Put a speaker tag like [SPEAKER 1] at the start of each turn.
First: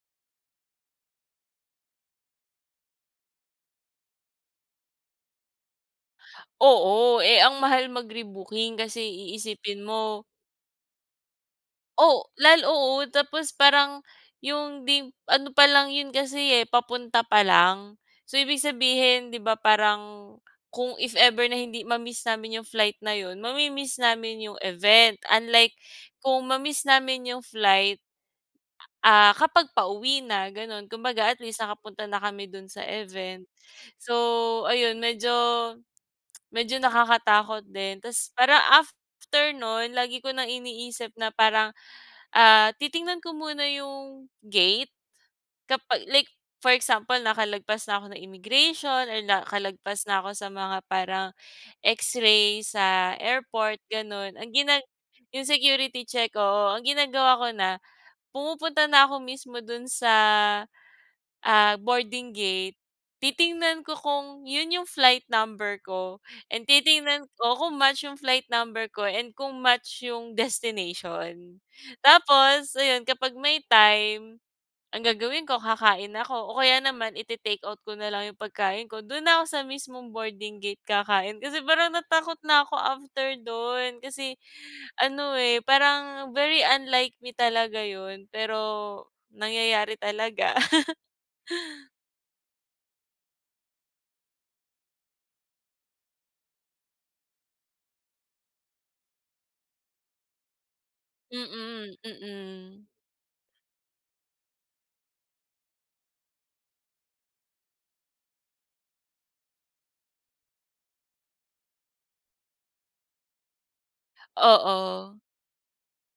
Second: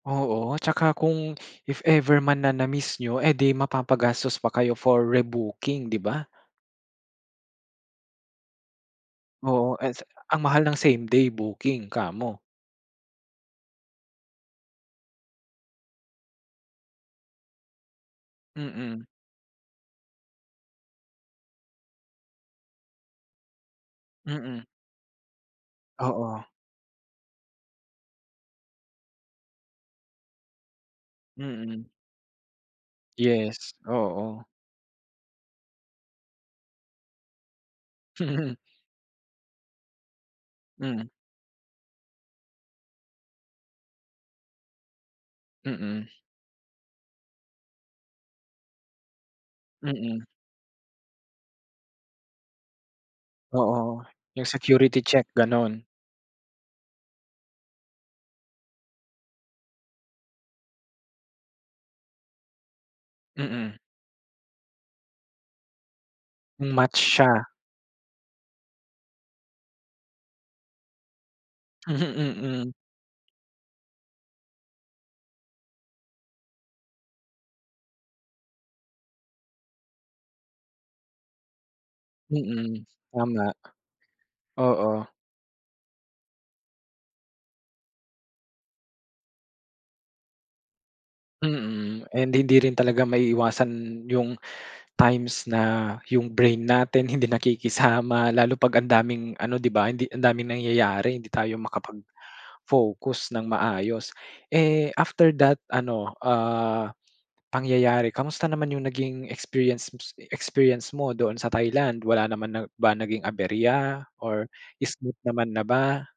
[SPEAKER 1] Oo, tsaka kung if ever man na na-miss niyo, edi mapapagastos pa kayo for rebooking 'di ba?
[SPEAKER 2] Oo, eh ang mahal mag-rebooking, kasi
[SPEAKER 1] Oo,
[SPEAKER 2] iisipin
[SPEAKER 1] ese
[SPEAKER 2] mo
[SPEAKER 1] ang mahal ng same-day booking
[SPEAKER 2] O
[SPEAKER 1] kamo.
[SPEAKER 2] lal oo, tapos parang yung 'di ano palang yun kasi eh, papunta pa lang. So, ibig
[SPEAKER 1] Mm.
[SPEAKER 2] sabihin, di ba parang, kung if ever na hindi ma-miss namin yung flight na yun, ma-mimiss namin yung
[SPEAKER 1] Mm.
[SPEAKER 2] event. Unlike,
[SPEAKER 1] Oo.
[SPEAKER 2] kung ma-miss namin yung flight ah kapag pauwi na ganun. Kumbaga at least
[SPEAKER 1] Mm.
[SPEAKER 2] nakapunta na kami dun sa event.
[SPEAKER 1] Yes.
[SPEAKER 2] So
[SPEAKER 1] Oo.
[SPEAKER 2] ayun, medyo medyo nakakatakot din. Tapos parang after no'n, lagi ko ng
[SPEAKER 1] Hmm.
[SPEAKER 2] iniisip na parang, ah, titingnan ko muna yung gate kapag
[SPEAKER 1] Mm.
[SPEAKER 2] like for example nakalagpas na ako ng immigration or nakalagpas
[SPEAKER 1] Mm.
[SPEAKER 2] na ako sa mga parang X-ray sa airport
[SPEAKER 1] Oo.
[SPEAKER 2] ganun,
[SPEAKER 1] Yung
[SPEAKER 2] ang ginag
[SPEAKER 1] security check
[SPEAKER 2] yung
[SPEAKER 1] ganun.
[SPEAKER 2] security check, oo. Ang ginagawa ko na, pumupunta na ako mismo dun sa, ah boarding gate.
[SPEAKER 1] Mm.
[SPEAKER 2] Titingnan ko kung 'yon yung flight number ko and
[SPEAKER 1] Hmm, match
[SPEAKER 2] titingnan
[SPEAKER 1] siya.
[SPEAKER 2] ko kung match yung flight number ko and kung match yung destination.
[SPEAKER 1] [unintelligible]
[SPEAKER 2] Tapos, ayon kapag may time, ang gagawin ko kakain ako o kaya naman i-te-takeout ko na lang yung pagkain ko. Do'n na ako sa mismong boarding gate kakain kasi parang natakot na ako
[SPEAKER 1] Mm.
[SPEAKER 2] after
[SPEAKER 1] Tama.
[SPEAKER 2] don. Kasi
[SPEAKER 1] Oo.
[SPEAKER 2] ano eh, parang very unlikely talaga yun, pero nangyayari talaga.
[SPEAKER 1] Mm, and hindi rin talaga maiiwasan yung times na yung brain natin hindi nakikisama, lalo 'pag ang daming ano di ba, hindi ang daming nangyayari hindi tayo
[SPEAKER 2] Mm, mm.
[SPEAKER 1] makapag-focus ng maayos. Eh, after that, ano, ah, pangyayari kamusta naman yung naging experience experience mo doon sa Thailand? Wala naman na ba naging aberya? Or smooth
[SPEAKER 2] Oo.
[SPEAKER 1] naman na ba?